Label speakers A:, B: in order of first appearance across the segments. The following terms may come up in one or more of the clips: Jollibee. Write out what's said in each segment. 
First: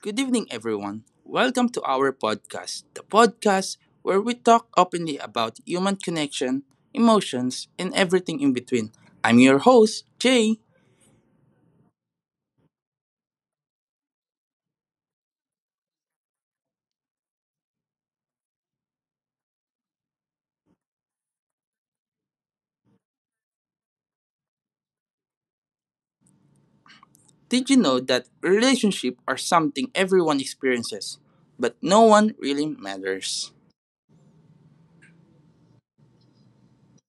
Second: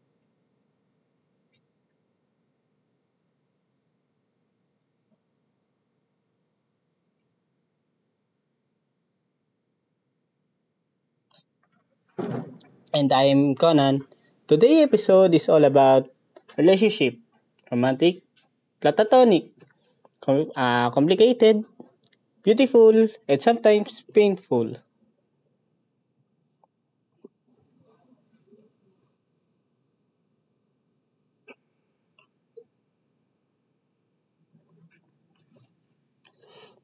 A: good evening, everyone. Welcome to our podcast, the podcast where we talk openly about human connection, emotions, and everything in between. I'm your host, Jay.
B: And I'm Conan. Today's episode is all about relationship, romantic, platonic, complicated, beautiful, and sometimes painful.
A: Did you know that relationships are something everyone experiences, but no one really matters?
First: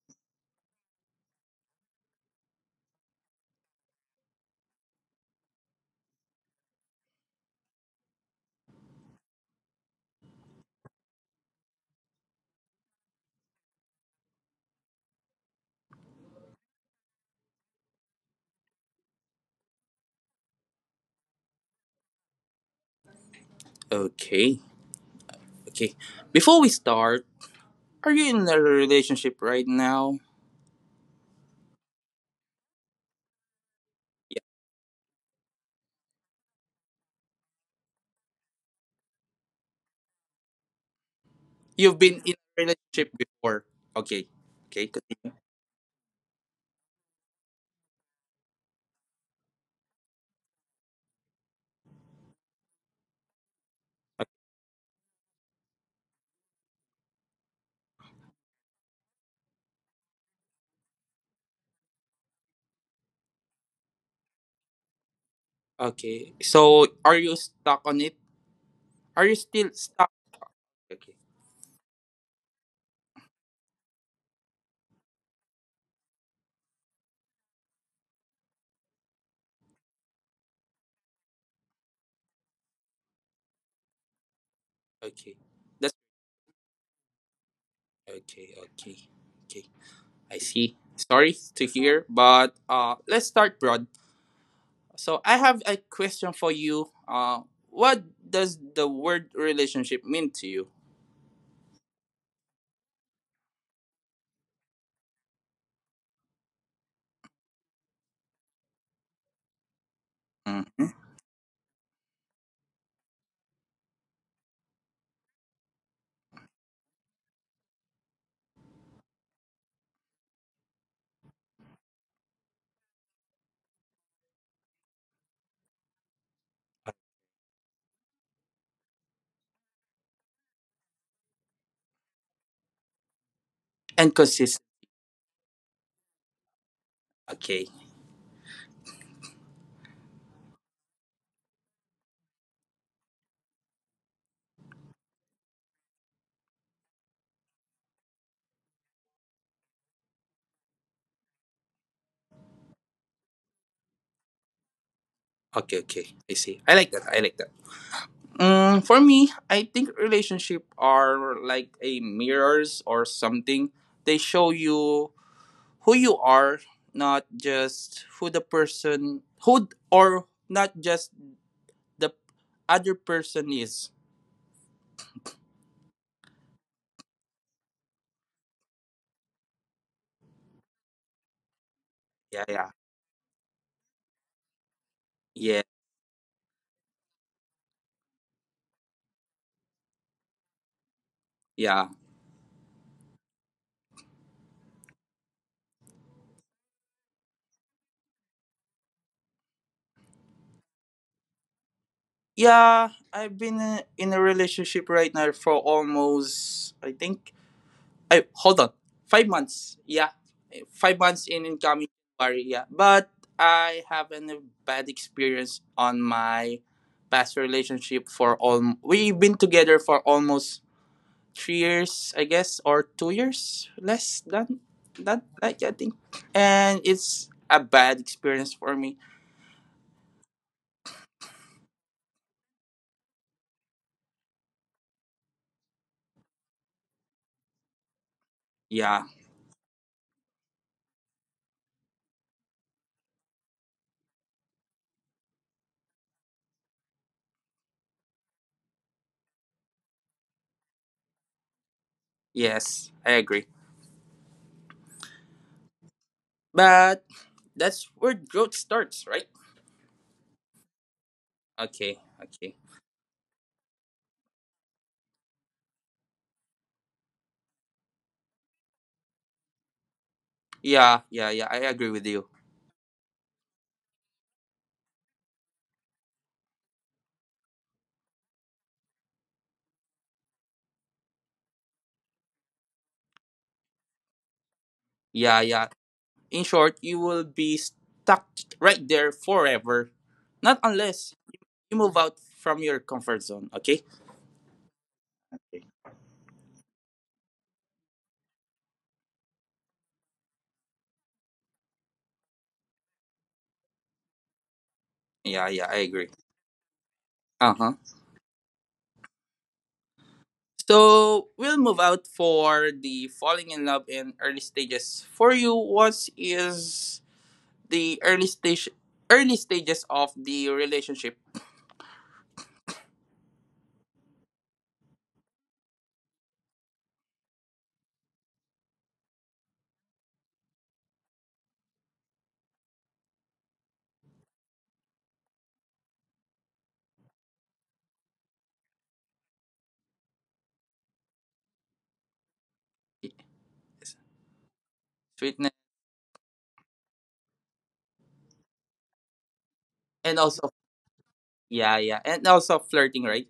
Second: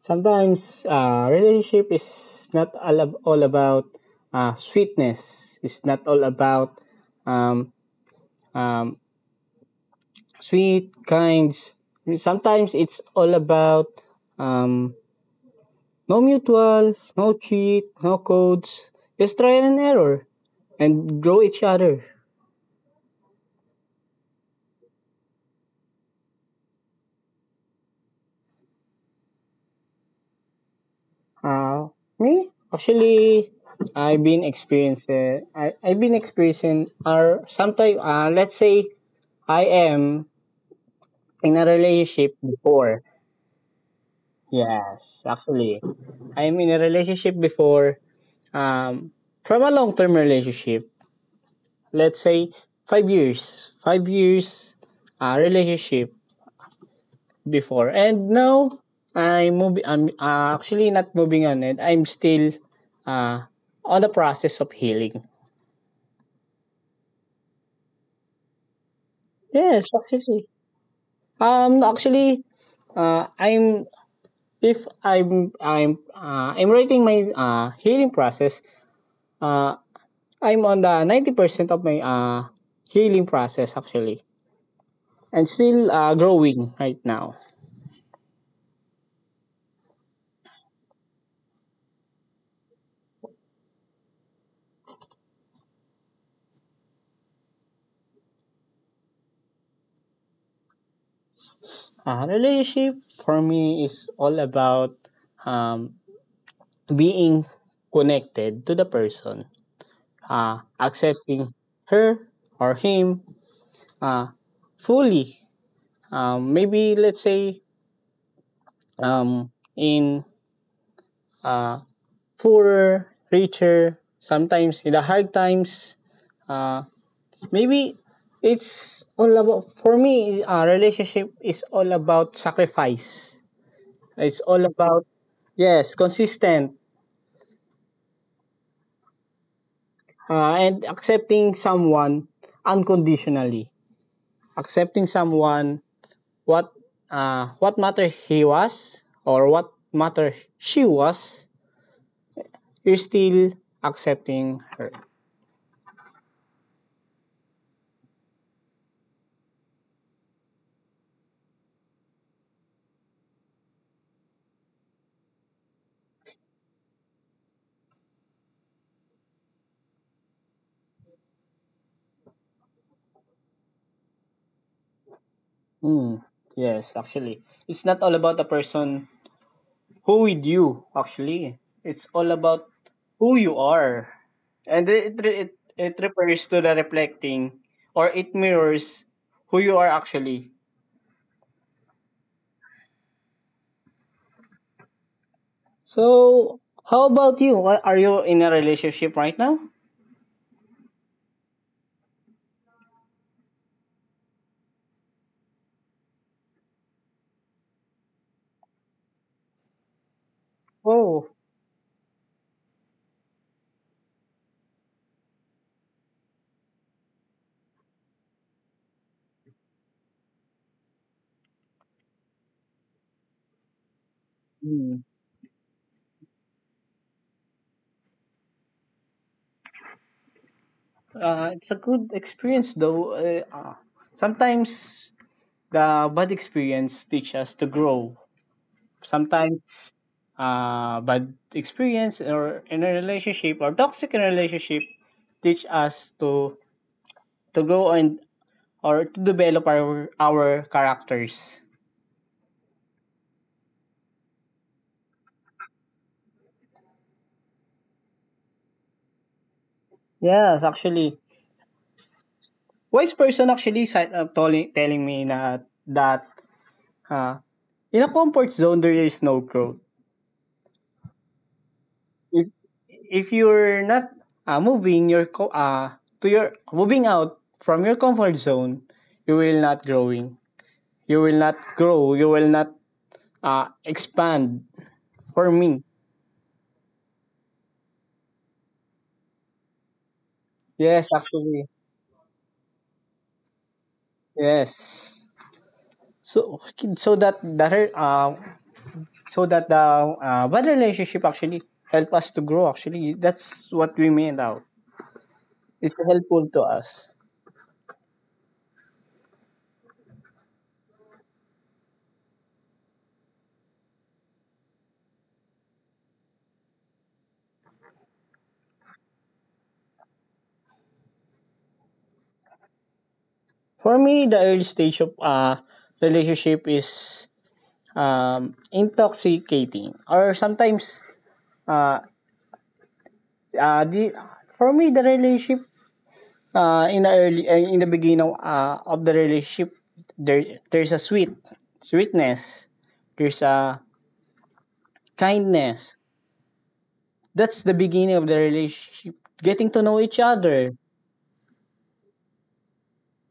B: Sometimes relationship is not all about sweetness. It's not all about um, um, sweet kinds. Sometimes it's all about um, no mutual, no cheat, no codes. Just trial and error and grow each other.
A: Okay, okay. Before we start, are you in a relationship right now?
B: Uh, Me? Actually,
A: Yeah.
B: I've been experiencing, or sometimes, let's say, I am in a
A: You've been in
B: relationship
A: a relationship
B: before.
A: before. Okay, okay, continue.
B: Yes, actually. I'm in a relationship before, um, from a long-term relationship. Let's say, 5 years. 5 years, relationship before. And now I'm moving. I'm actually not moving on it. I'm still uh, on the process of healing.
A: Okay. So are you stuck on it? Are you still
B: Yes,
A: stuck?
B: actually.
A: Okay.
B: Um, actually, I'm if I'm I'm writing my healing process. Uh, I'm on the 90% of my healing process, actually,
A: Okay.
B: and
A: That's
B: still growing right now.
A: okay. Okay. Okay. I see. Sorry to hear, but let's start broad. So I have a question for you. What does the word relationship mean to you?
B: Relationship for me is all about um, being connected to the person,
A: Mm-hmm.
B: accepting her or him uh, fully. Maybe let's say in uh, poorer, richer, sometimes in the hard times, uh, maybe it's all about, for me, relationship is all about sacrifice.
A: And
B: It's
A: consistent.
B: all about, yes, consistent
A: Okay.
B: and accepting someone unconditionally. Accepting someone, what what matter he was or what matter she was, you're still accepting her.
A: Okay. Okay. I see. I like that. I like that. For me, I think relationship are like a mirrors or something. They show you who you are, not just who the person who or not just the other person is.
B: Mm, yes, actually, it's not all about the person who with you, actually. It's all
A: Yeah,
B: about
A: yeah,
B: who you are. And
A: yeah,
B: it refers to the reflecting, or it mirrors who you are, actually.
A: yeah.
B: So how about you? Are you in a relationship right now?
A: Yeah, I've been in a relationship right now for almost, I think, I hold on, 5 months. Yeah, 5 months in
B: Oh.
A: incoming January. Yeah, but I have a bad experience on my past relationship for all. We've been together for almost 3 years, I guess, or 2 years less than that. Like I think, and it's a bad experience for me.
B: It's a good experience though. Sometimes the bad experience teach us to grow.
A: Yeah.
B: Sometimes bad experience, or in a relationship, or toxic in a relationship, teach us to grow, and or to develop our characters.
A: Yes, I agree. But that's where growth starts, right?
B: Yes, actually,
A: Okay. Okay.
B: wise person actually telling me na that uh, in a comfort zone there is no growth.
A: Yeah. Yeah. Yeah. I agree with you.
B: if if you're not moving your to your moving out from your comfort zone, you will not growing, you will not grow, you will not expand
A: Yeah.
B: for
A: Yeah.
B: me.
A: In short, you will be stuck right there forever, not
B: Yes,
A: unless
B: actually,
A: you move out from your comfort zone. Okay.
B: yes. So so that that so that the bad relationship actually help us to grow, actually. That's what we made out.
A: Yeah. Yeah. I
B: It's
A: agree.
B: helpful to us.
A: Uh huh. So we'll move out for the falling in love in early stages. For you, what is the early stage early stages of the relationship?
B: For me, the early stage of relationship is intoxicating, or sometimes uh, the for me the relationship in the early, in the beginning of the relationship, there's a sweetness, there's a
A: Sweetness
B: kindness. That's the beginning of the relationship, getting to know
A: and
B: each
A: also
B: other.
A: yeah, yeah. And also flirting, right?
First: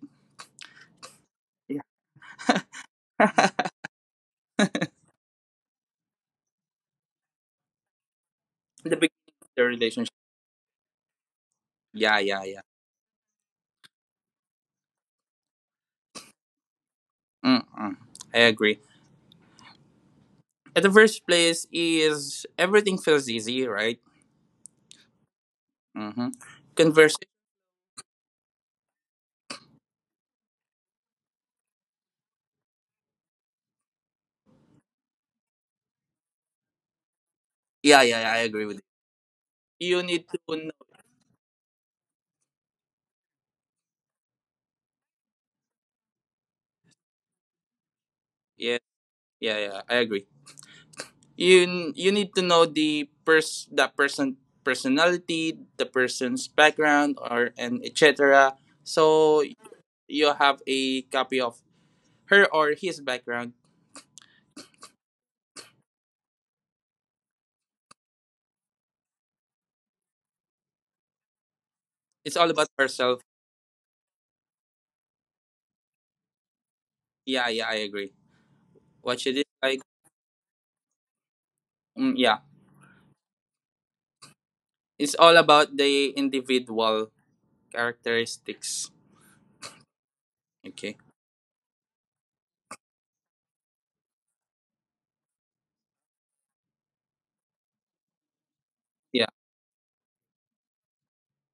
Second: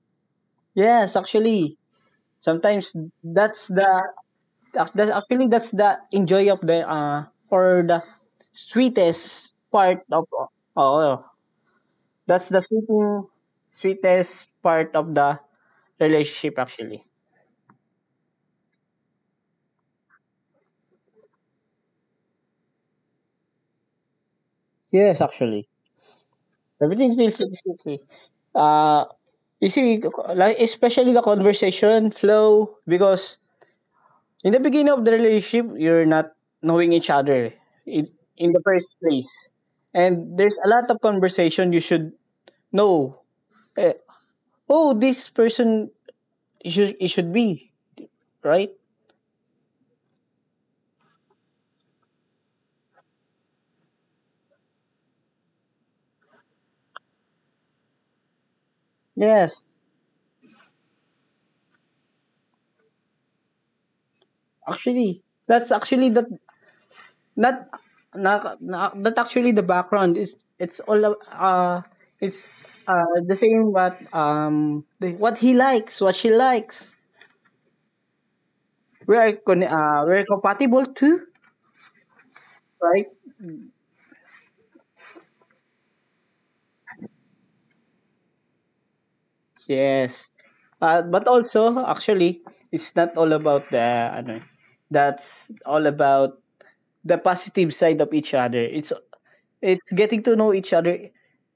B: Yes, actually,
A: Yeah.
B: sometimes that's the that's the enjoy of the or the
A: The beginning of
B: sweetest
A: the
B: part
A: relationship.
B: of. Oh.
A: Yeah, yeah,
B: That's the
A: yeah.
B: sweeting, sweetest part of the relationship, actually.
A: Mm-mm. I agree. At the first place is everything feels easy, right?
B: Yes, actually.
A: Mm-hmm.
B: Everything
A: Converse.
B: feels like sweet. Uh, you see, like especially the conversation flow because in the beginning of the relationship, you're not knowing each other
A: Yeah,
B: in,
A: yeah, yeah, I
B: in the
A: agree with
B: first place,
A: you. You need
B: and
A: to
B: there's a
A: know.
B: lot of conversation you should know. Eh, oh, this person, it should be right.
A: Yeah, yeah, yeah. I agree. You need to know the pers that person personality, the person's background, or and etc. So
B: Yes,
A: you have a copy of her or his background.
B: actually, that's actually the... Not, not that, actually. The background is, it's all
A: It's all about
B: it's
A: herself.
B: the same. What what he likes, what she likes.
A: Yeah, yeah, I agree. What she did like.
B: We're compatible too,
A: Yeah.
B: right?
A: It's all about the individual characteristics.
B: Yes,
A: Okay.
B: but also, actually, it's not all about the ano, that's all about the positive side of each other. it's
A: Yeah,
B: it's getting to know each other,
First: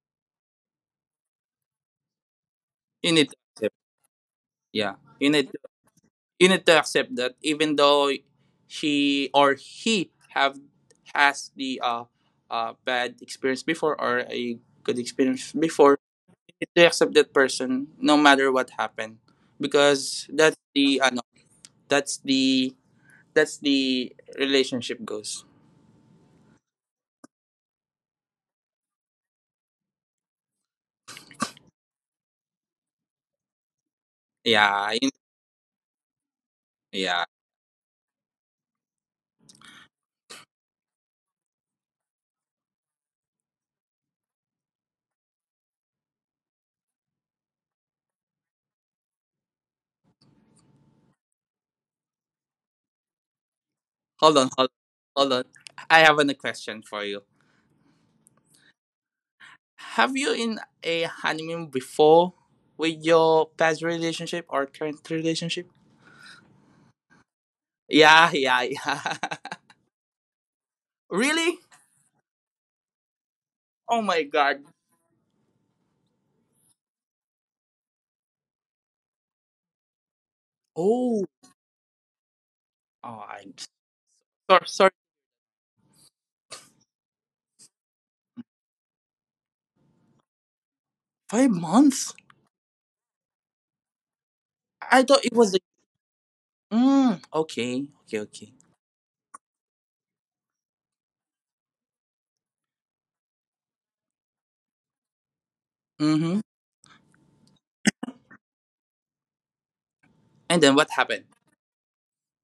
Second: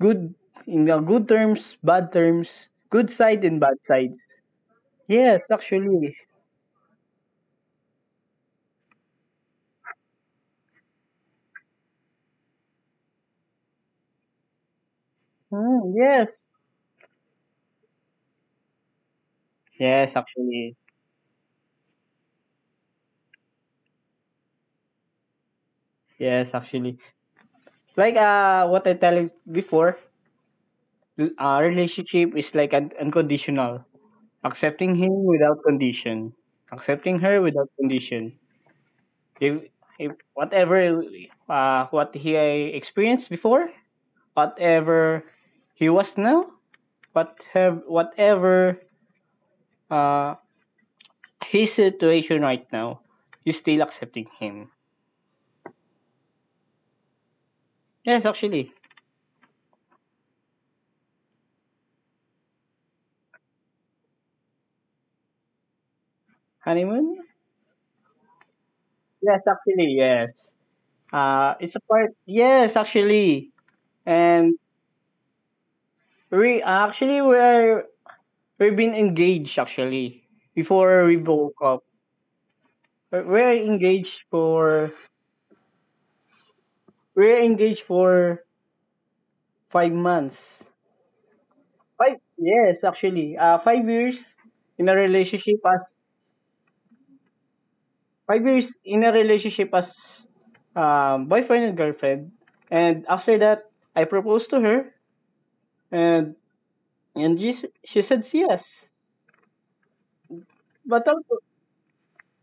B: good in good terms, bad terms, good
A: you need to
B: side and
A: accept.
B: bad sides.
A: Yeah, you
B: Yes,
A: need
B: actually.
A: to accept that, even though she or he have has the bad experience before or a good experience before.
B: Mm,
A: You
B: yes.
A: need to accept that person no matter what happened,
B: Yes,
A: because that's
B: actually.
A: the ano that's the that's the relationship goes.
B: Yes, actually. Like what I tell you before, relationship is like unconditional.
A: Yeah.
B: Accepting him without condition.
A: Yeah,
B: Accepting her without condition. If, if whatever what he experienced before, whatever he was now, whatever whatever uh his situation right now, you
A: hold on,
B: still
A: hold on,
B: accepting
A: hold
B: him.
A: on. I have a question for you.
B: Yes, actually.
A: Have you in a honeymoon before with your past relationship or current relationship?
B: Honeymoon?
A: Yeah, yeah, yeah.
B: Yes, actually, yes.
A: Really?
B: It's a part. Yes, actually,
A: Oh my god.
B: and we actually we're we've been engaged actually before
A: Oh,
B: we broke up.
A: oh,
B: We're
A: I'm
B: we're
A: sorry, sorry.
B: engaged for 5 months.
A: 5 months?
B: Five, yes, actually, 5 years in
A: I
B: a
A: thought it was.
B: relationship as
A: Mm, okay, okay, okay.
B: 5 years in a relationship as boyfriend and girlfriend, and after that I proposed to her,
A: Mm-hmm.
B: and she said yes.
A: And then what
B: But
A: happened?
B: also,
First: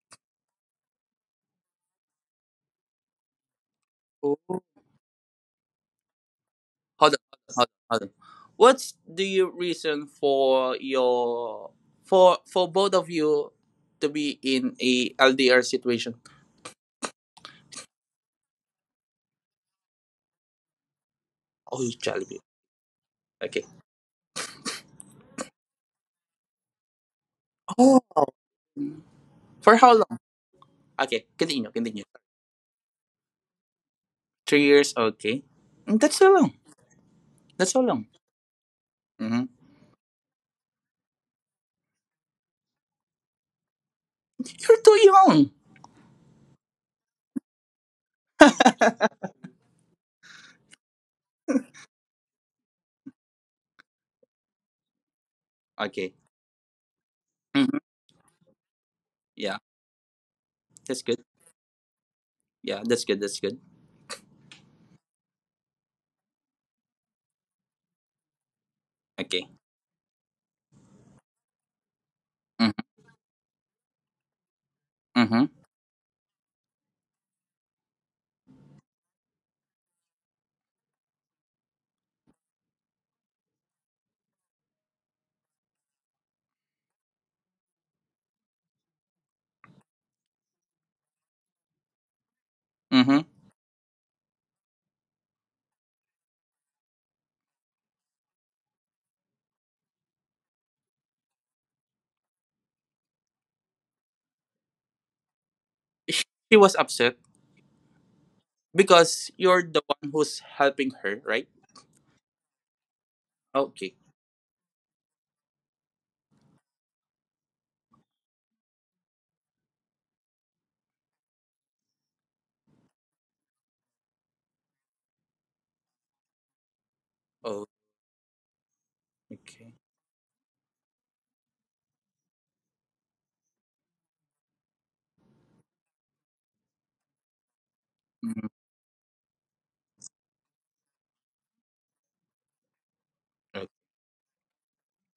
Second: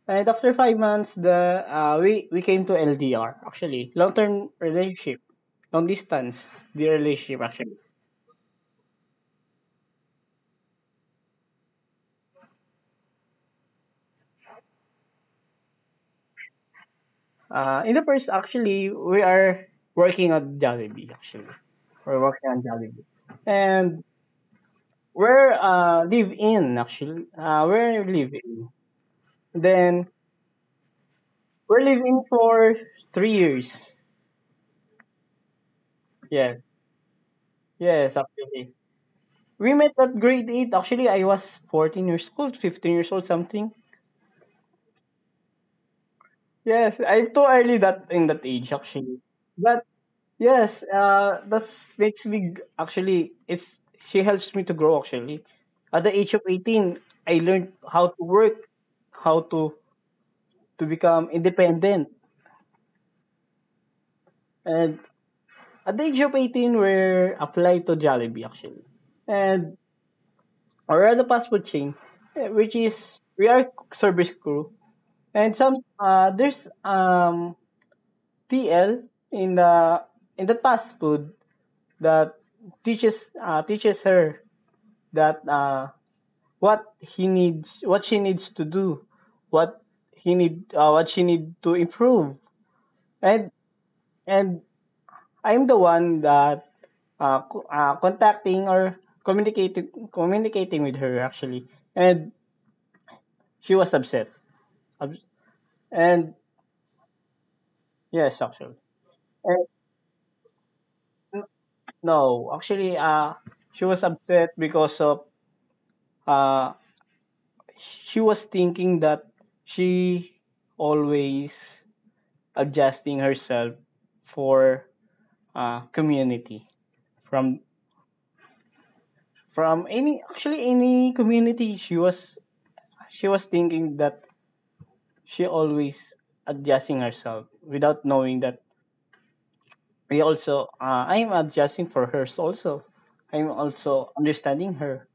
B: and after 5 months, the we came to LDR, actually, long term
A: Oh,
B: relationship, long distance the
A: hold on,
B: relationship,
A: hold on,
B: actually.
A: hold on. What's the reason for both of you to be in a LDR situation?
B: In the first actually, we are working on Jollibee, actually,
A: Oh, you
B: we're
A: Jollibee.
B: working on Jollibee,
A: Okay.
B: and we're live in, actually,
A: Oh, for how
B: then
A: long? Okay, continue,
B: we're
A: continue.
B: living for 3 years.
A: 3 years. Okay. That's so long.
B: Yes,
A: That's so long.
B: yes, actually.
A: Mm-hmm.
B: We met at grade eight. Actually, I was 14 years old, 15 years old, something.
A: You're too young.
B: Yes, I'm too early that in that age, actually. But yes, that makes me g- actually it's she helps me to grow, actually. At the
A: Okay.
B: age of 18, I learned
A: Hmm.
B: how to work, how
A: Yeah,
B: to
A: that's good.
B: become independent.
A: Yeah, that's good. That's good.
B: And at the age of 18, we're applied to Jollibee, actually.
A: Okay.
B: And or at the fast food chain, eh, which
A: Mm-hmm.
B: is we are service crew.
A: Mm-hmm.
B: And some there's TL in the fast food that teaches her that, what he needs, what she needs to do, what he need, what she need to improve.
A: Mm-hmm.
B: And and I'm the one that contacting or communicating with her, actually. And she was upset. Ups- and
A: She was upset
B: yes, actually,
A: because
B: and
A: you're the one who's helping her, right?
B: no, actually, she
A: Okay.
B: was upset because of uh she was thinking that she always adjusting herself for community from
A: Oh. Okay.
B: any actually any community. She was thinking that she always adjusting herself without knowing
A: Mm-hmm.
B: that we also I'm adjusting for hers also, I'm
A: Right.
B: also understanding her,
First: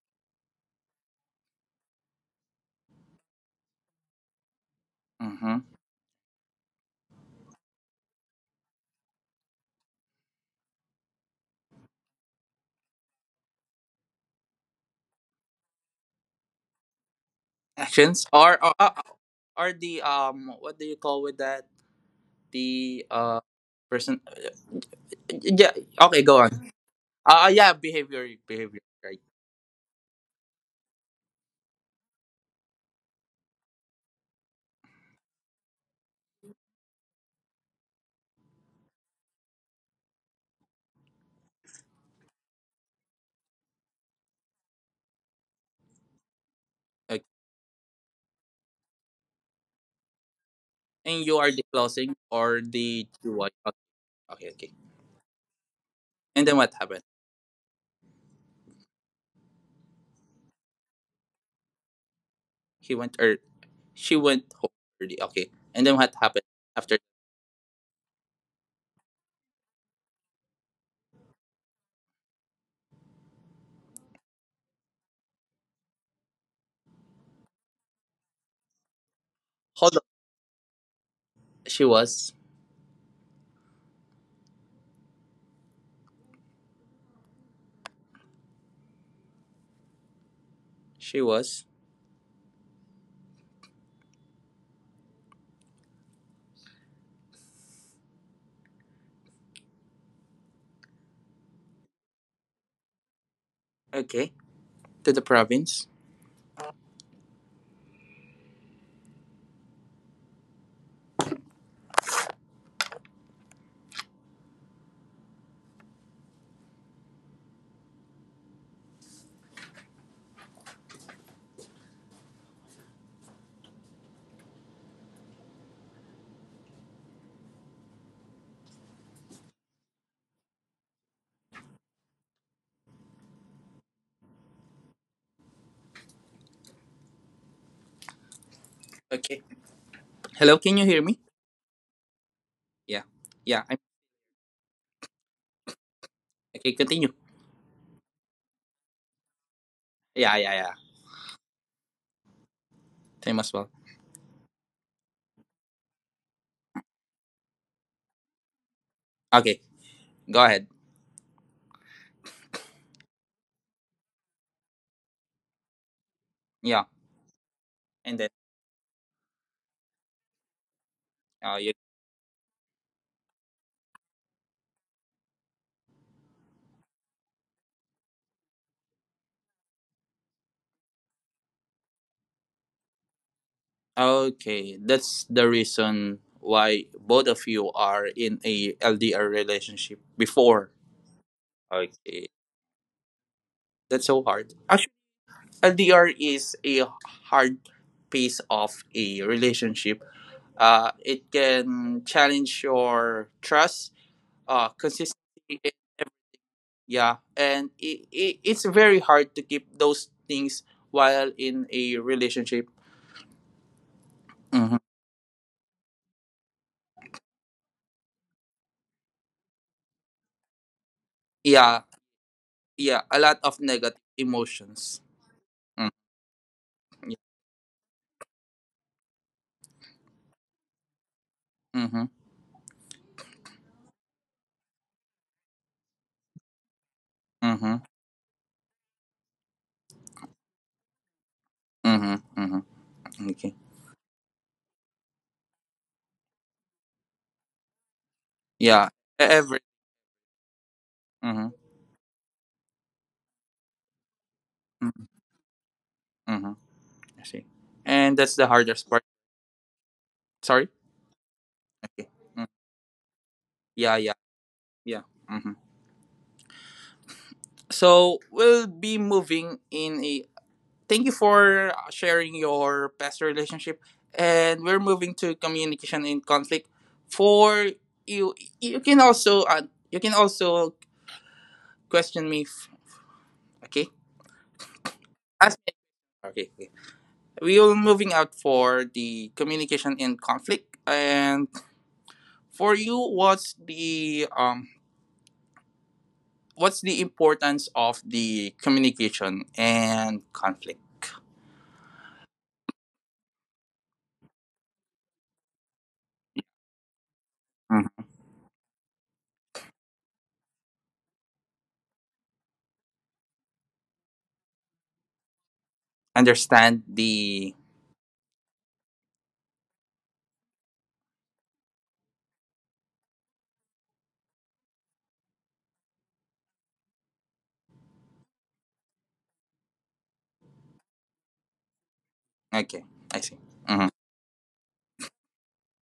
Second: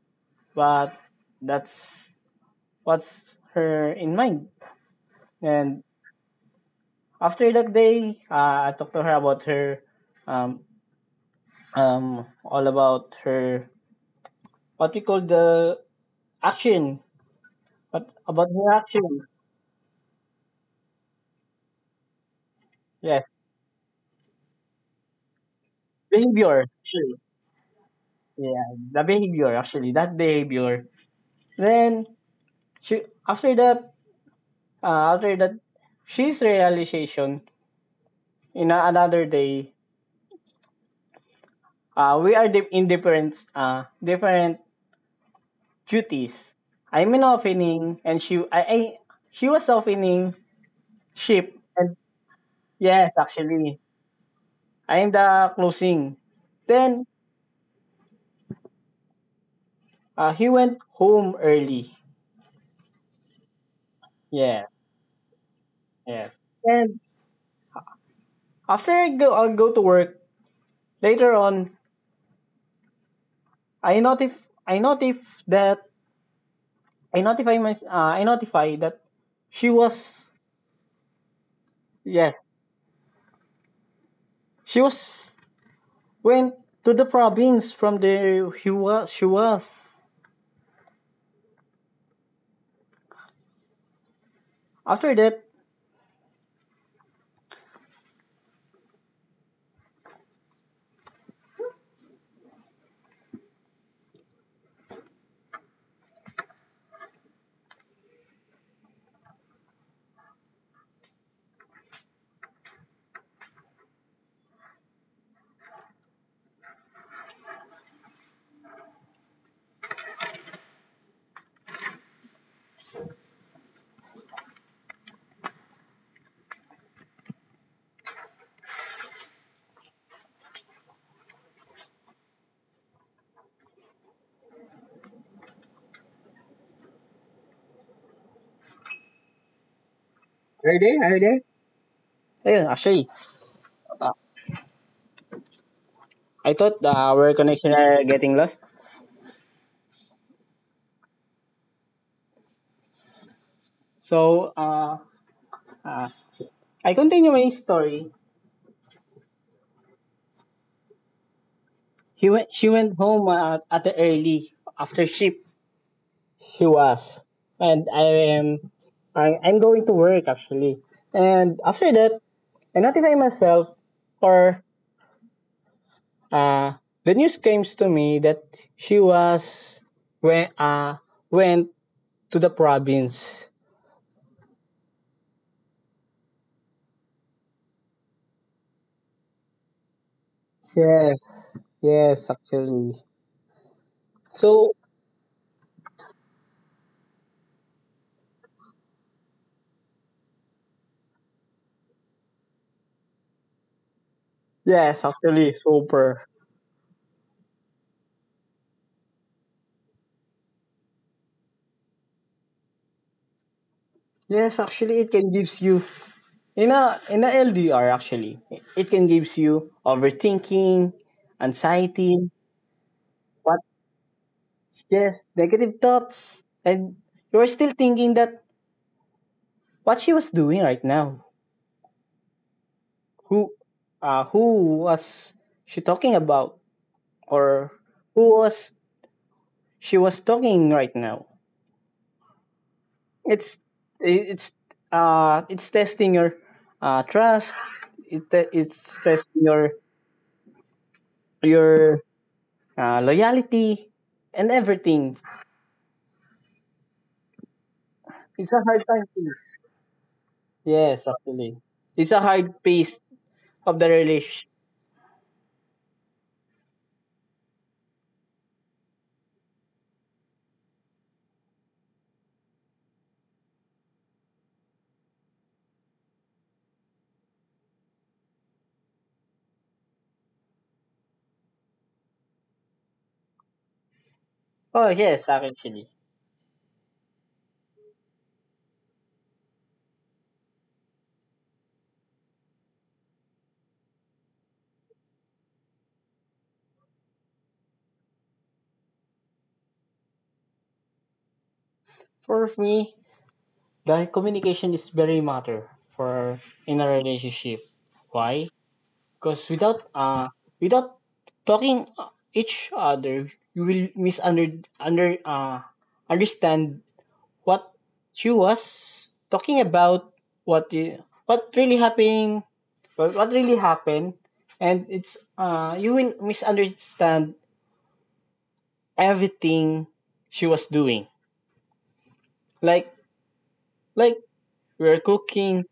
B: but that's what's her in mind.
A: Mm-hmm.
B: And after that day, I talked to her about her, um, all about her, what we call the action, but
A: Actions
B: about
A: are
B: her
A: are are
B: actions.
A: are the what do you call with that, the
B: Yes,
A: person? Yeah, okay, go
B: behavior,
A: on.
B: actually.
A: Yeah, behavior,
B: Yeah,
A: behavior,
B: the
A: right.
B: behavior, actually, that behavior. Then she, after that, she's realization in another day. We are in different duties. I'm
A: Okay.
B: in opening, and she I she was opening
A: And you are
B: ship.
A: the
B: And...
A: closing or the
B: Yes,
A: Q I.
B: actually.
A: Okay, okay, okay.
B: I am the closing.
A: And then what happened?
B: Then he went home early.
A: He went, or she went
B: Yeah,
A: home early. Okay. And then what
B: yes.
A: happened
B: And
A: after?
B: after I go, I'll go to work later on. I notif I notif that I notify that she
A: Hold on.
B: was...
A: She was.
B: yes, she was went to the province from the he was she was
A: She was.
B: after that.
A: Okay. To the province. Okay. Hello. Can you hear
B: Are
A: me?
B: they? Are they?
A: Yeah.
B: Ayun, actually,
A: Yeah. I'm,
B: uh,
A: okay. Continue.
B: I thought our connection are getting lost.
A: Yeah. Yeah. Yeah. Time as well.
B: So, I continue my story.
A: Okay. Go ahead.
B: He went, she went home at the early after shift.
A: Yeah.
B: She was.
A: And then.
B: And I am, I'm going to work, actually.
A: Uh, you,
B: And after that, I notify myself, or uh, the news came to me that she was went uh went to the province.
A: okay. That's the reason why both of you are in a LDR relationship before.
B: Yes,
A: Okay.
B: yes, actually.
A: That's so hard.
B: So
A: Actually. LDR is a hard piece of a relationship. It can challenge your trust,
B: yes,
A: consistency.
B: actually, super.
A: Yeah, and it's very hard to keep those things while in a relationship.
B: Yes,
A: Mhm.
B: actually, it can gives you... In a LDR, actually, it can gives you overthinking,
A: Yeah,
B: anxiety,
A: yeah, a lot of
B: what,
A: negative emotions.
B: just
A: Mm,
B: negative thoughts, and
A: yeah.
B: you're still thinking that, what she was doing right now,
A: Mm-hmm.
B: who, who was she talking about,
A: Mm-hmm.
B: or who was she was talking right now.
A: Mm-hmm. Mm-hmm. Okay.
B: It's it's it's testing your trust. It te-
A: Yeah.
B: it's
A: Every.
B: testing your
A: Mm-hmm.
B: your loyalty and everything.
A: Mm-hmm. Mm-hmm, I see. And that's the
B: It's a
A: hardest
B: hard
A: part.
B: time pace.
A: Sorry.
B: Yes, actually.
A: Okay.
B: It's a
A: Mm.
B: hard piece of
A: Yeah.
B: the
A: Yeah.
B: relationship.
A: Yeah. hmm So we'll be moving in a. Thank you for sharing your past relationship, and we're moving to communication in conflict. For you, you can also question me. If, okay.
B: Oh, yes,
A: Ask me.
B: actually.
A: Okay, okay. We will moving out for the communication in conflict, and for you, what's the importance of the communication and conflict?
B: For me, the communication is very matter for in a relationship. Why? Because without talking each other, you will misunder under
A: Understand
B: understand
A: the.
B: what she was talking about, what the, what really happened, what really happened, and it's you will misunderstand everything she was doing.
A: Okay,
B: Like,
A: I see. Hmm.
B: like we're cooking,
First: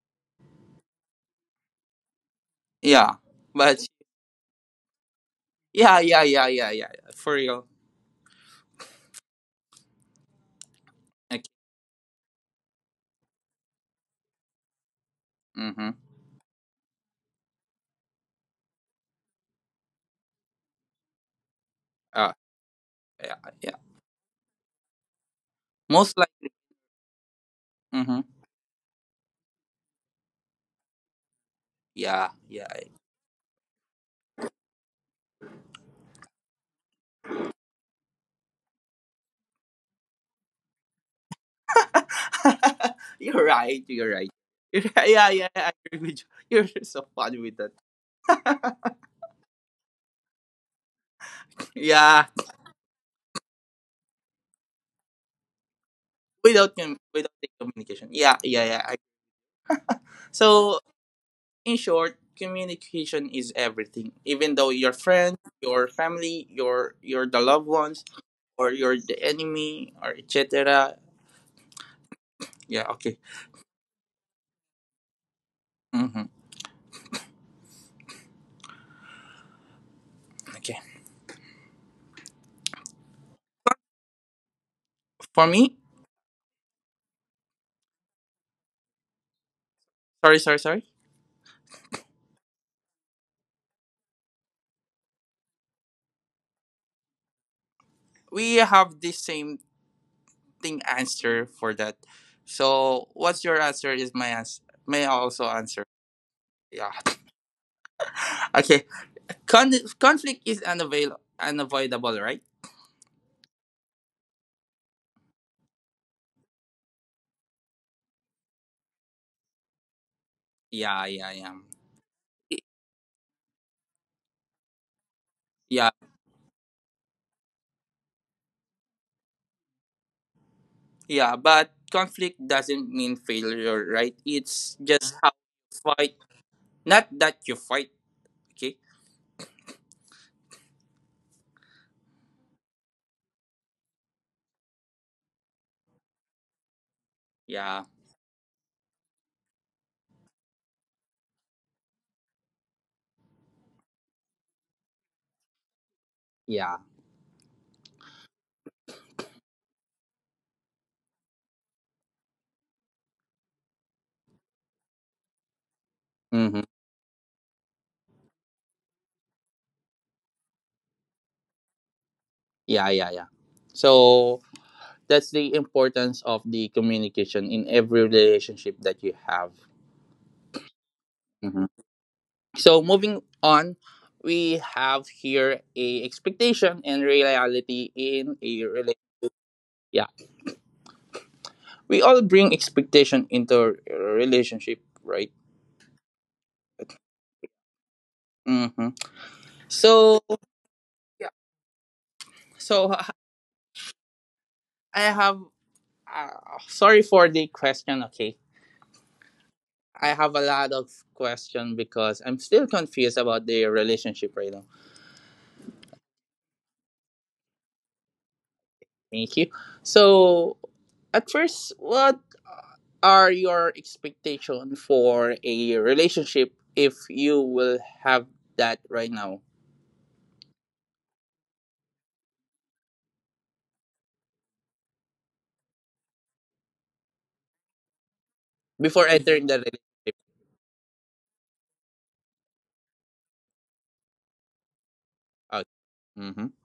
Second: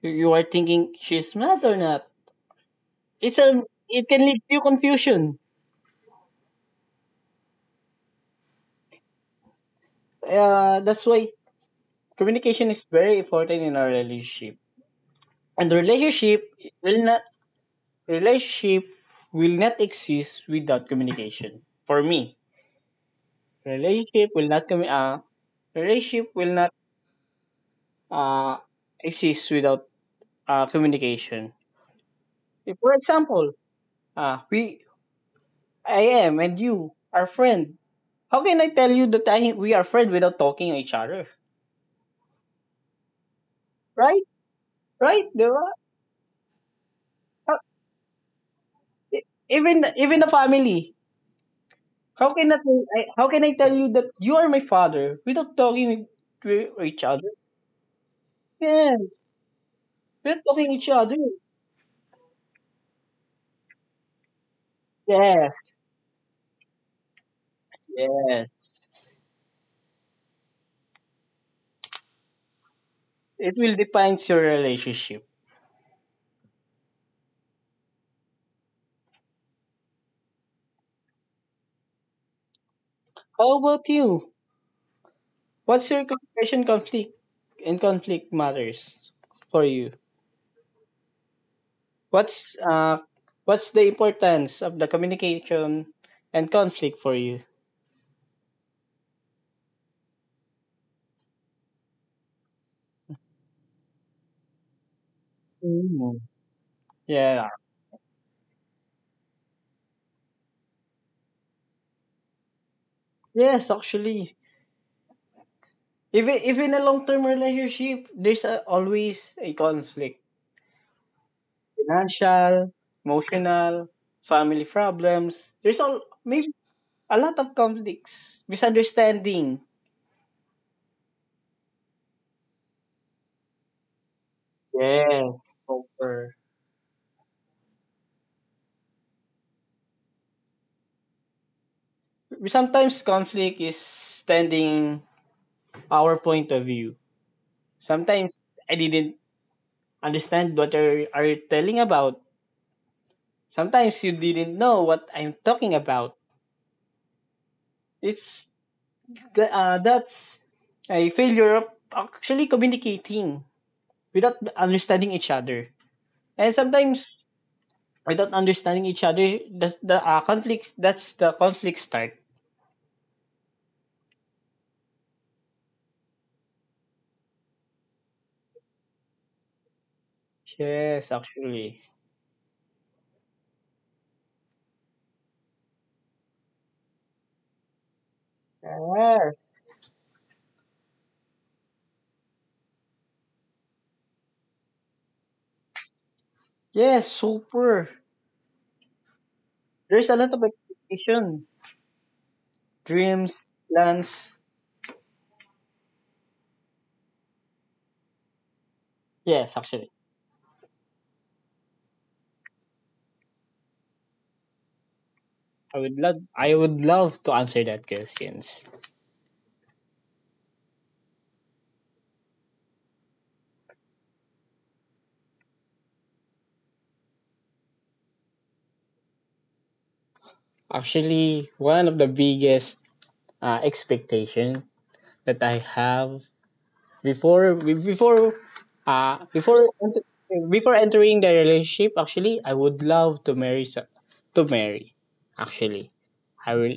B: you are thinking she's mad or not.
A: Yeah,
B: It's a,
A: but
B: it can lead to confusion,
A: yeah, yeah, yeah, yeah, yeah, yeah, for real.
B: that's why
A: Okay.
B: communication is very important in our relationship. And the
A: Mm-hmm.
B: relationship will not... Relationship will not exist without communication. For
A: uh,
B: me,
A: yeah, yeah,
B: relationship will not commu- uh,
A: most
B: relationship
A: like.
B: will not
A: Mm-hmm.
B: uh, exist without communication.
A: Yeah, yeah,
B: If,
A: yeah.
B: for example, we I am and you are friend. How can I tell you that I we are friend without talking to each other?
A: You're right, you're
B: Right?
A: right. You're right. Yeah,
B: Right?
A: yeah, yeah,
B: Diba?
A: I agree with you. You're so funny
B: How,
A: with that.
B: even a family.
A: Yeah,
B: How can I, how can I tell you that you are my father without talking
A: without
B: to each other?
A: without the communication. Yeah, yeah, yeah.
B: Yes. We're talking
A: So,
B: each other.
A: in short, communication is everything, even though your friends,
B: Yes,
A: your family, your the loved ones,
B: yes.
A: or you're the enemy, or et cetera. Yeah, okay.
B: It will defines your relationship.
A: Hmm. Okay.
B: How about you?
A: For me,
B: What's your communication conflict and conflict matters for you?
A: sorry, sorry, sorry,
B: What's uh what's the importance of the communication and conflict for you?
A: we have the same thing answer for that, so what's your answer is my answer. May I also answer?
B: Mm.
A: Yeah.
B: Yeah.
A: Okay. Conflict is unavoidable, right?
B: Yes, actually. Even if in a long term relationship, there's a, always a conflict.
A: Yeah, yeah, yeah. I-
B: Financial, emotional, family problems. There's all
A: yeah,
B: maybe a lot of conflicts, misunderstanding.
A: yeah, but conflict doesn't mean failure, right? It's just how
B: Yes,
A: you fight,
B: over.
A: not that you fight. Okay.
B: Sometimes conflict is standing our point of view.
A: Yeah,
B: Sometimes I didn't understand what are you telling about. Sometimes you didn't know what I'm talking about.
A: yeah.
B: It's that's a failure of actually communicating without understanding each other. And
A: Mm-hmm.
B: sometimes without understanding each other, that's the conflicts. That's the conflict start.
A: Yeah, yeah, yeah. So that's the importance of the communication in every relationship that you have.
B: Yes,
A: Mhm.
B: actually.
A: So, moving on, we have here a expectation and reality in a relationship.
B: Yes.
A: Yeah, we all bring expectation into a relationship, right?
B: Yes, super.
A: Mm-hmm.
B: There's a
A: So
B: lot of
A: yeah.
B: expectation,
A: So
B: dreams, plans.
A: I have. Sorry for the question. Okay,
B: Yes, actually.
A: I have a lot of question because I'm still confused about the relationship right now.
B: I would love to answer that questions.
A: Thank you. So, at first, what are your expectations for a relationship if you will have that right now
B: Actually, one of the biggest expectation that I have before be- before
A: before entering the
B: before ent-
A: relationship?
B: before entering the relationship, actually, I would love to marry.
A: Out.
B: Actually, i
A: Mm-hmm.
B: will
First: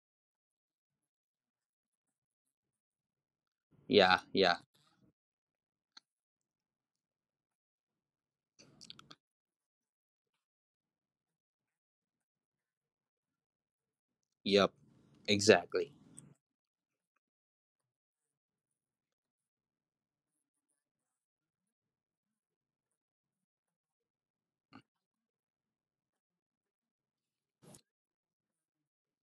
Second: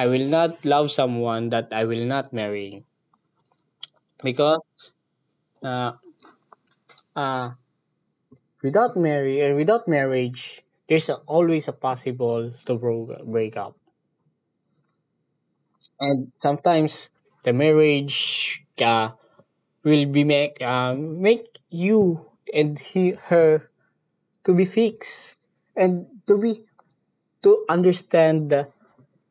B: I will not love someone that I will not marry.
A: Yeah, yeah,
B: Because uh uh without marry and without marriage, there's a, always a possible to break up.
A: yep, exactly.
B: And sometimes the marriage will be make make you and he her to be fixed and to be to understand that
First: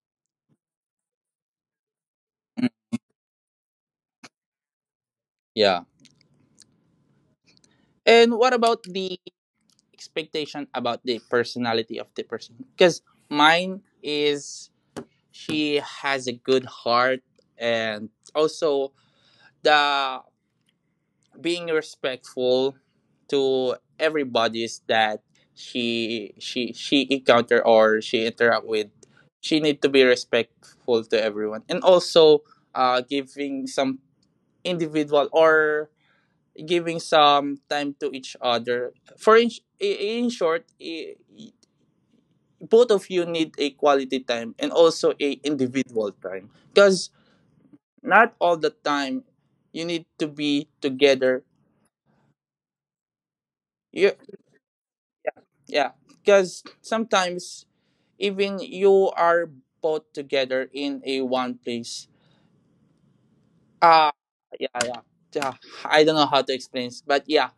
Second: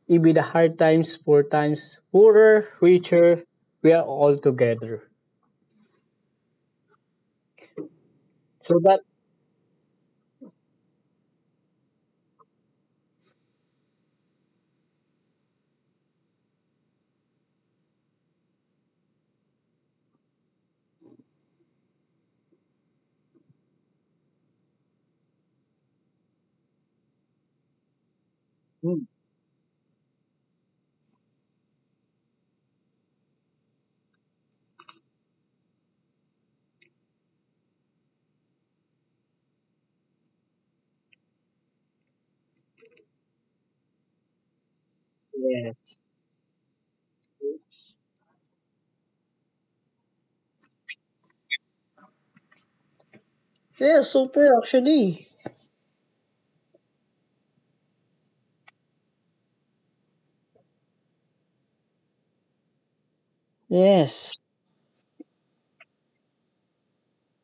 B: even the hard times, poor times, poorer,
A: Mm,
B: richer, we are all together.
A: yeah. And what
B: So
A: about
B: that.
A: the expectation about the personality of the person? Because mine is she has a good heart, and also the being respectful to everybody's that she encounter or she interact with.
B: Mm,
A: She need to be respectful to everyone, and also giving some individual, or giving some time to each other, for in short, both of you need a quality time, and also a
B: yeah.
A: individual time, because not all the time you need to be together.
B: Yeah,
A: You
B: super actually.
A: Yeah, because sometimes even you are both together in a one place. Ah,
B: Yes.
A: yeah, yeah, yeah. I don't know how to explain this, but yeah,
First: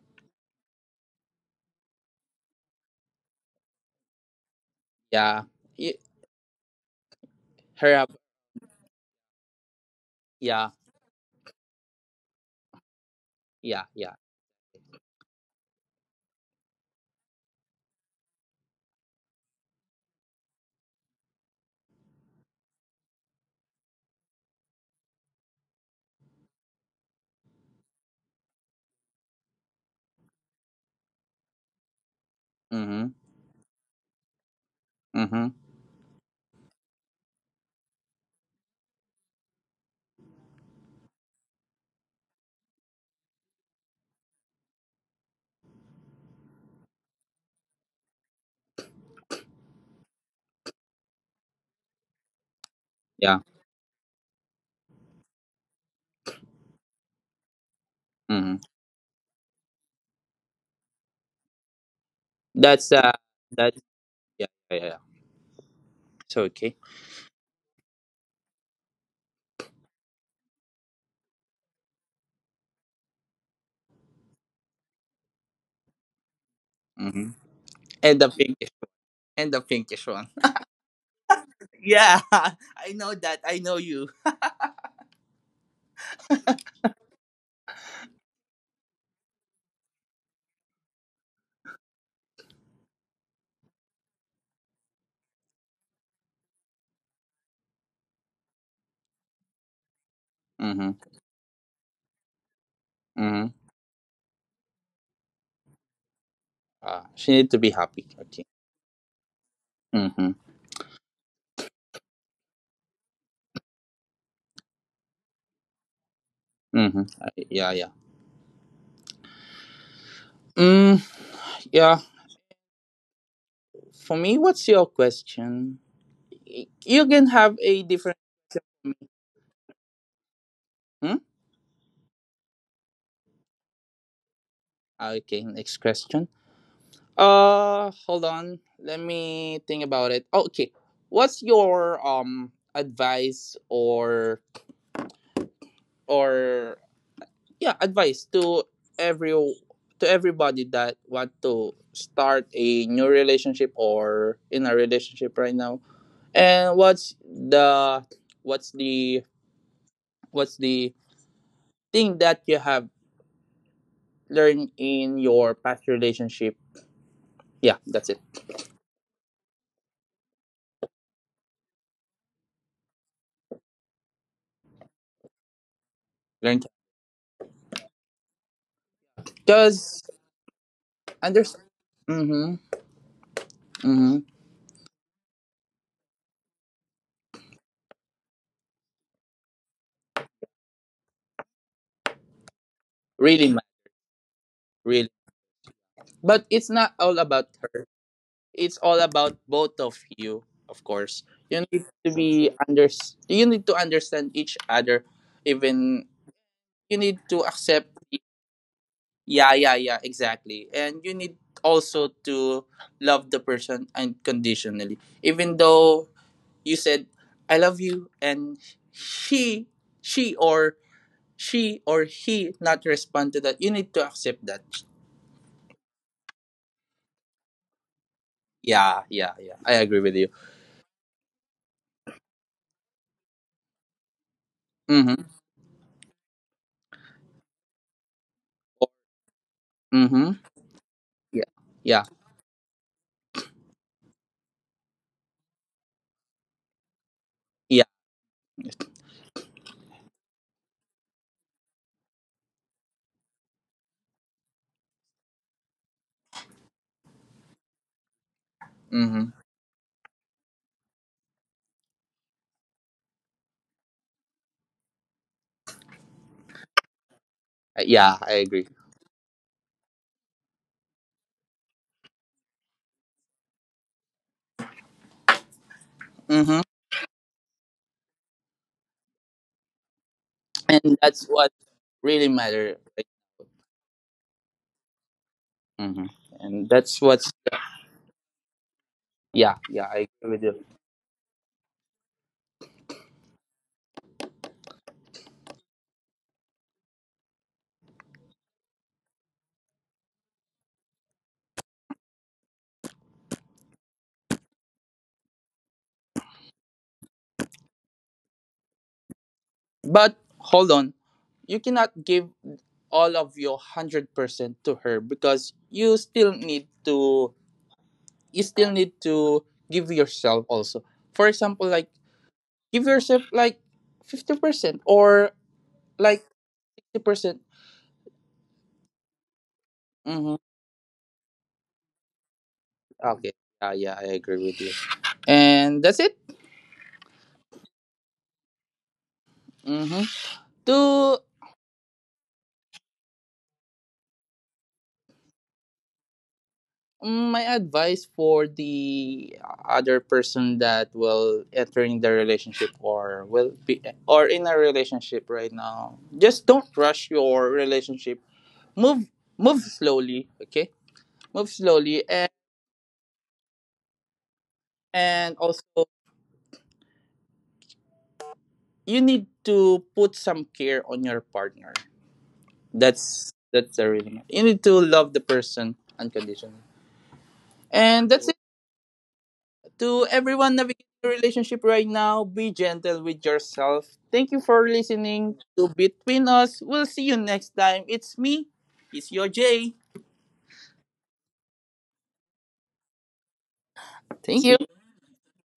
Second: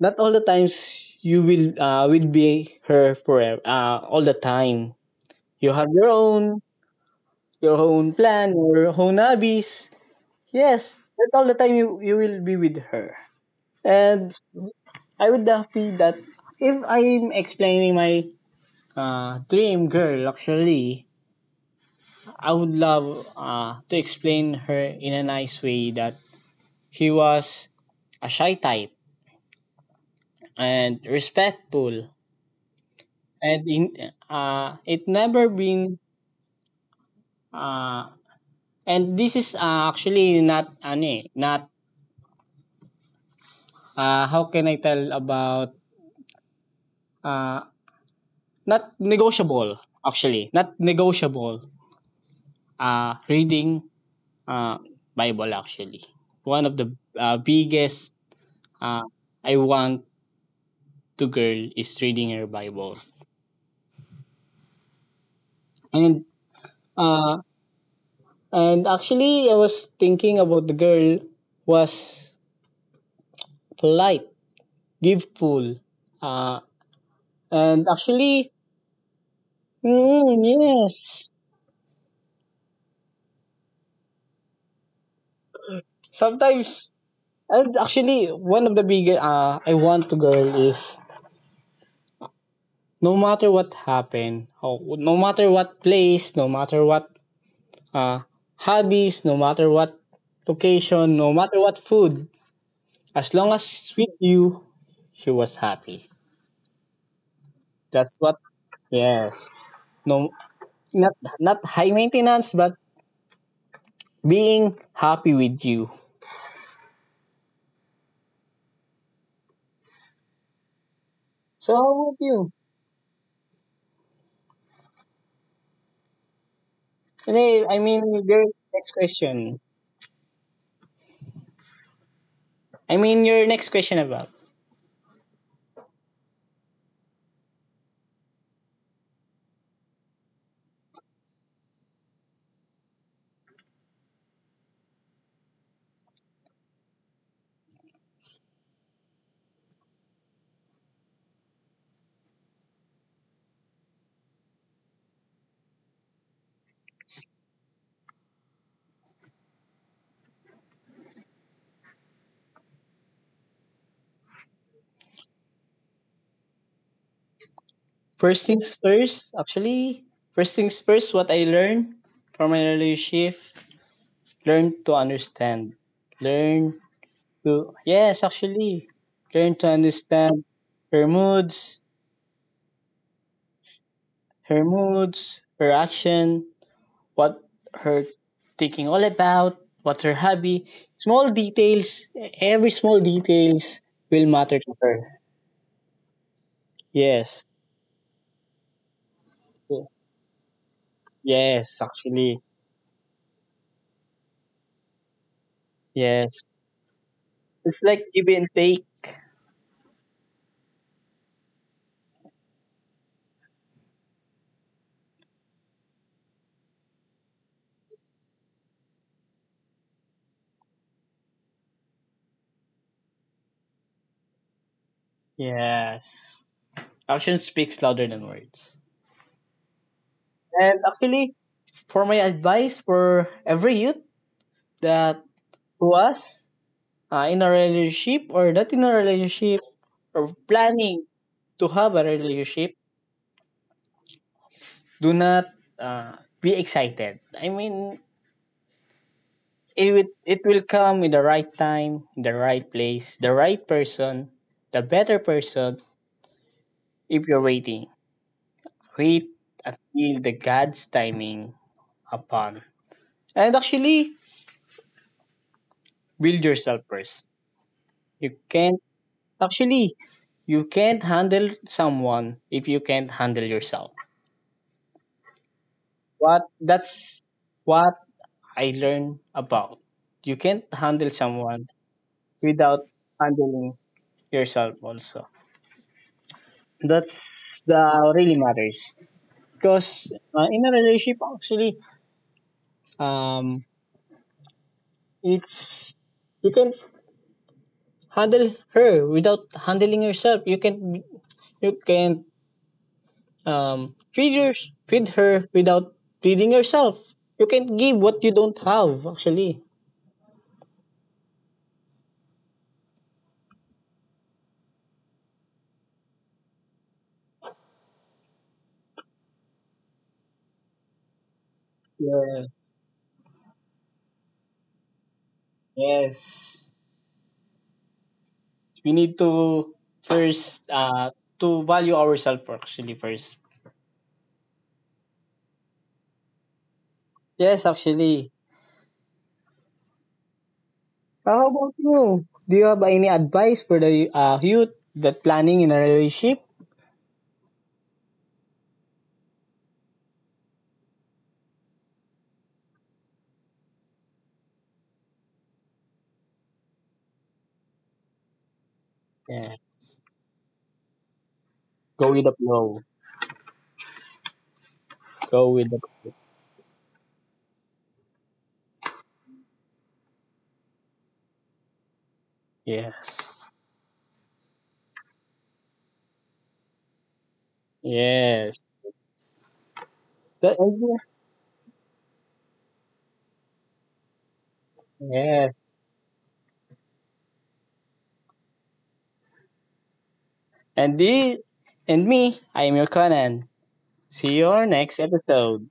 B: Not all the times you will be her forever. Uh, all the time.
A: yeah.
B: You have
A: Y-
B: your
A: Her,
B: own
A: hab-
B: plan, your own hobbies.
A: yeah,
B: Yes, not all the time you will be with her.
A: yeah, yeah.
B: And I would happy that if I'm explaining my dream girl, actually, I would love to explain her in a nice way that he was a shy type
A: Mhm,
B: and respectful.
A: mhm,
B: and in, it never been uh, and this is actually not ano eh, not how can I tell about, uh, not negotiable. Actually, not
A: yeah,
B: negotiable reading uh, Bible actually. One of
A: mhm.
B: the biggest uh, I want to
A: That's uh,
B: girl is reading
A: that's.
B: her Bible.
A: Yeah, yeah, yeah. It's okay.
B: And uh, and actually I was thinking about the girl was polite, give full. Uh,
A: Mhm. And the
B: and
A: pinkish,
B: actually,
A: and the pinkish one.
B: mm, yes.
A: Yeah, I know that. I know you.
B: Sometimes and actually one of the big, I want to girl is no matter what happened, oh, no matter what place, no matter what uh, hobbies, no matter what
A: Mhm,
B: location, no matter what food, as long
A: mhm.
B: as with you, she was happy.
A: Ah, she need to be
B: That's
A: happy.
B: what,
A: Okay.
B: yes. No,
A: Mhm,
B: not, not high maintenance, but being happy with you.
A: mhm. Yeah, yeah. Mm,
B: So how about
A: yeah,
B: you?
A: for me, what's your question? You can
B: Hey, I
A: have
B: mean,
A: a
B: your
A: different
B: next
A: question from me.
B: question.
A: Hmm?
B: I mean, your next question about
A: Okay, next question. Hold on. Let me think about it. Okay, what's your advice or, yeah, advice every to everybody that want to start a new relationship or in a relationship right now? And what's the what's the thing that you have learn in your past relationship. Yeah, that's it.
B: first things first. Actually, first things first. What I learned from my relationship, learn to understand,
A: Learn
B: learn to, yes, actually, learn to
A: because
B: understand her
A: understand.
B: moods,
A: Mm-hmm, mm-hmm.
B: her action, what her thinking all about, what's her hobby. Small details, every small
A: Really, man,
B: details will matter to
A: really.
B: her.
A: But it's not all
B: Yes,
A: about her. It's all about both of you, of course. You
B: yes,
A: need to
B: actually,
A: be under. You need to understand each other. Even
B: yes.
A: you need to
B: It's
A: accept.
B: like give and take.
A: Yeah, yeah, yeah. Exactly. And you need also to love the person unconditionally, even though you said I love you and she she or she or he not respond to that. You need to accept that.
B: Yes. Action speaks louder than words.
A: Yeah, yeah, yeah, I agree with you.
B: And actually, for my advice for every youth that
A: Mm-hmm,
B: to us, in a relationship or not in a relationship or
A: mm-hmm.
B: planning
A: Yeah,
B: to have a
A: yeah,
B: relationship, do not be excited. I
A: yeah.
B: mean, it will come in the right time, in the right place, the right person, the better person if you're waiting. Wait
A: Mm-hmm.
B: until the God's timing upon. And actually, build yourself first.
A: Yeah, I
B: You
A: agree.
B: can't, actually, you can't handle someone if you can't handle yourself. What
A: Mm-hmm.
B: that's what I learned about. You can't
A: And
B: handle
A: that's what
B: someone
A: really matter,
B: without
A: right?
B: handling yourself also.
A: Mm-hmm. And that's what's,
B: That's the really matters.
A: yeah, yeah, I
B: Because
A: agree with you.
B: in a relationship actually, um, it's you can handle her without handling yourself. You can um feed her feed her without feeding yourself. You can give what you don't have actually.
A: But hold on, you cannot give all of your 100% to her, because you still need to you still need to give yourself also. For example, like
B: Yeah.
A: give yourself like 50%, or like
B: Yes.
A: 60%.
B: We need to
A: Mm-hmm.
B: first to value ourselves actually first.
A: Okay. Yeah, yeah, I agree with you. And that's it.
B: Yes, actually.
A: Mm-hmm. To
B: How about you? Do you have any advice for the youth that planning in a relationship?
A: my advice for the other person that will entering the relationship, or will be, or in a relationship right now: just don't rush your relationship. Move, move
B: Yes.
A: slowly. Okay, move
B: Go
A: slowly,
B: with the
A: and
B: flow. Go with the,
A: also you need to put some care on your partner.
B: yes.
A: That's the reason. You need to love the person unconditionally. And that's it.
B: Yes.
A: To
B: That,
A: everyone navigating the relationship right now, be gentle with yourself. Thank you for listening
B: yes.
A: to Between Us. We'll see you next time. It's me, it's your Jay.
B: And the and me, I am your Conan. See you
A: Thank
B: our
A: you.
B: next episode.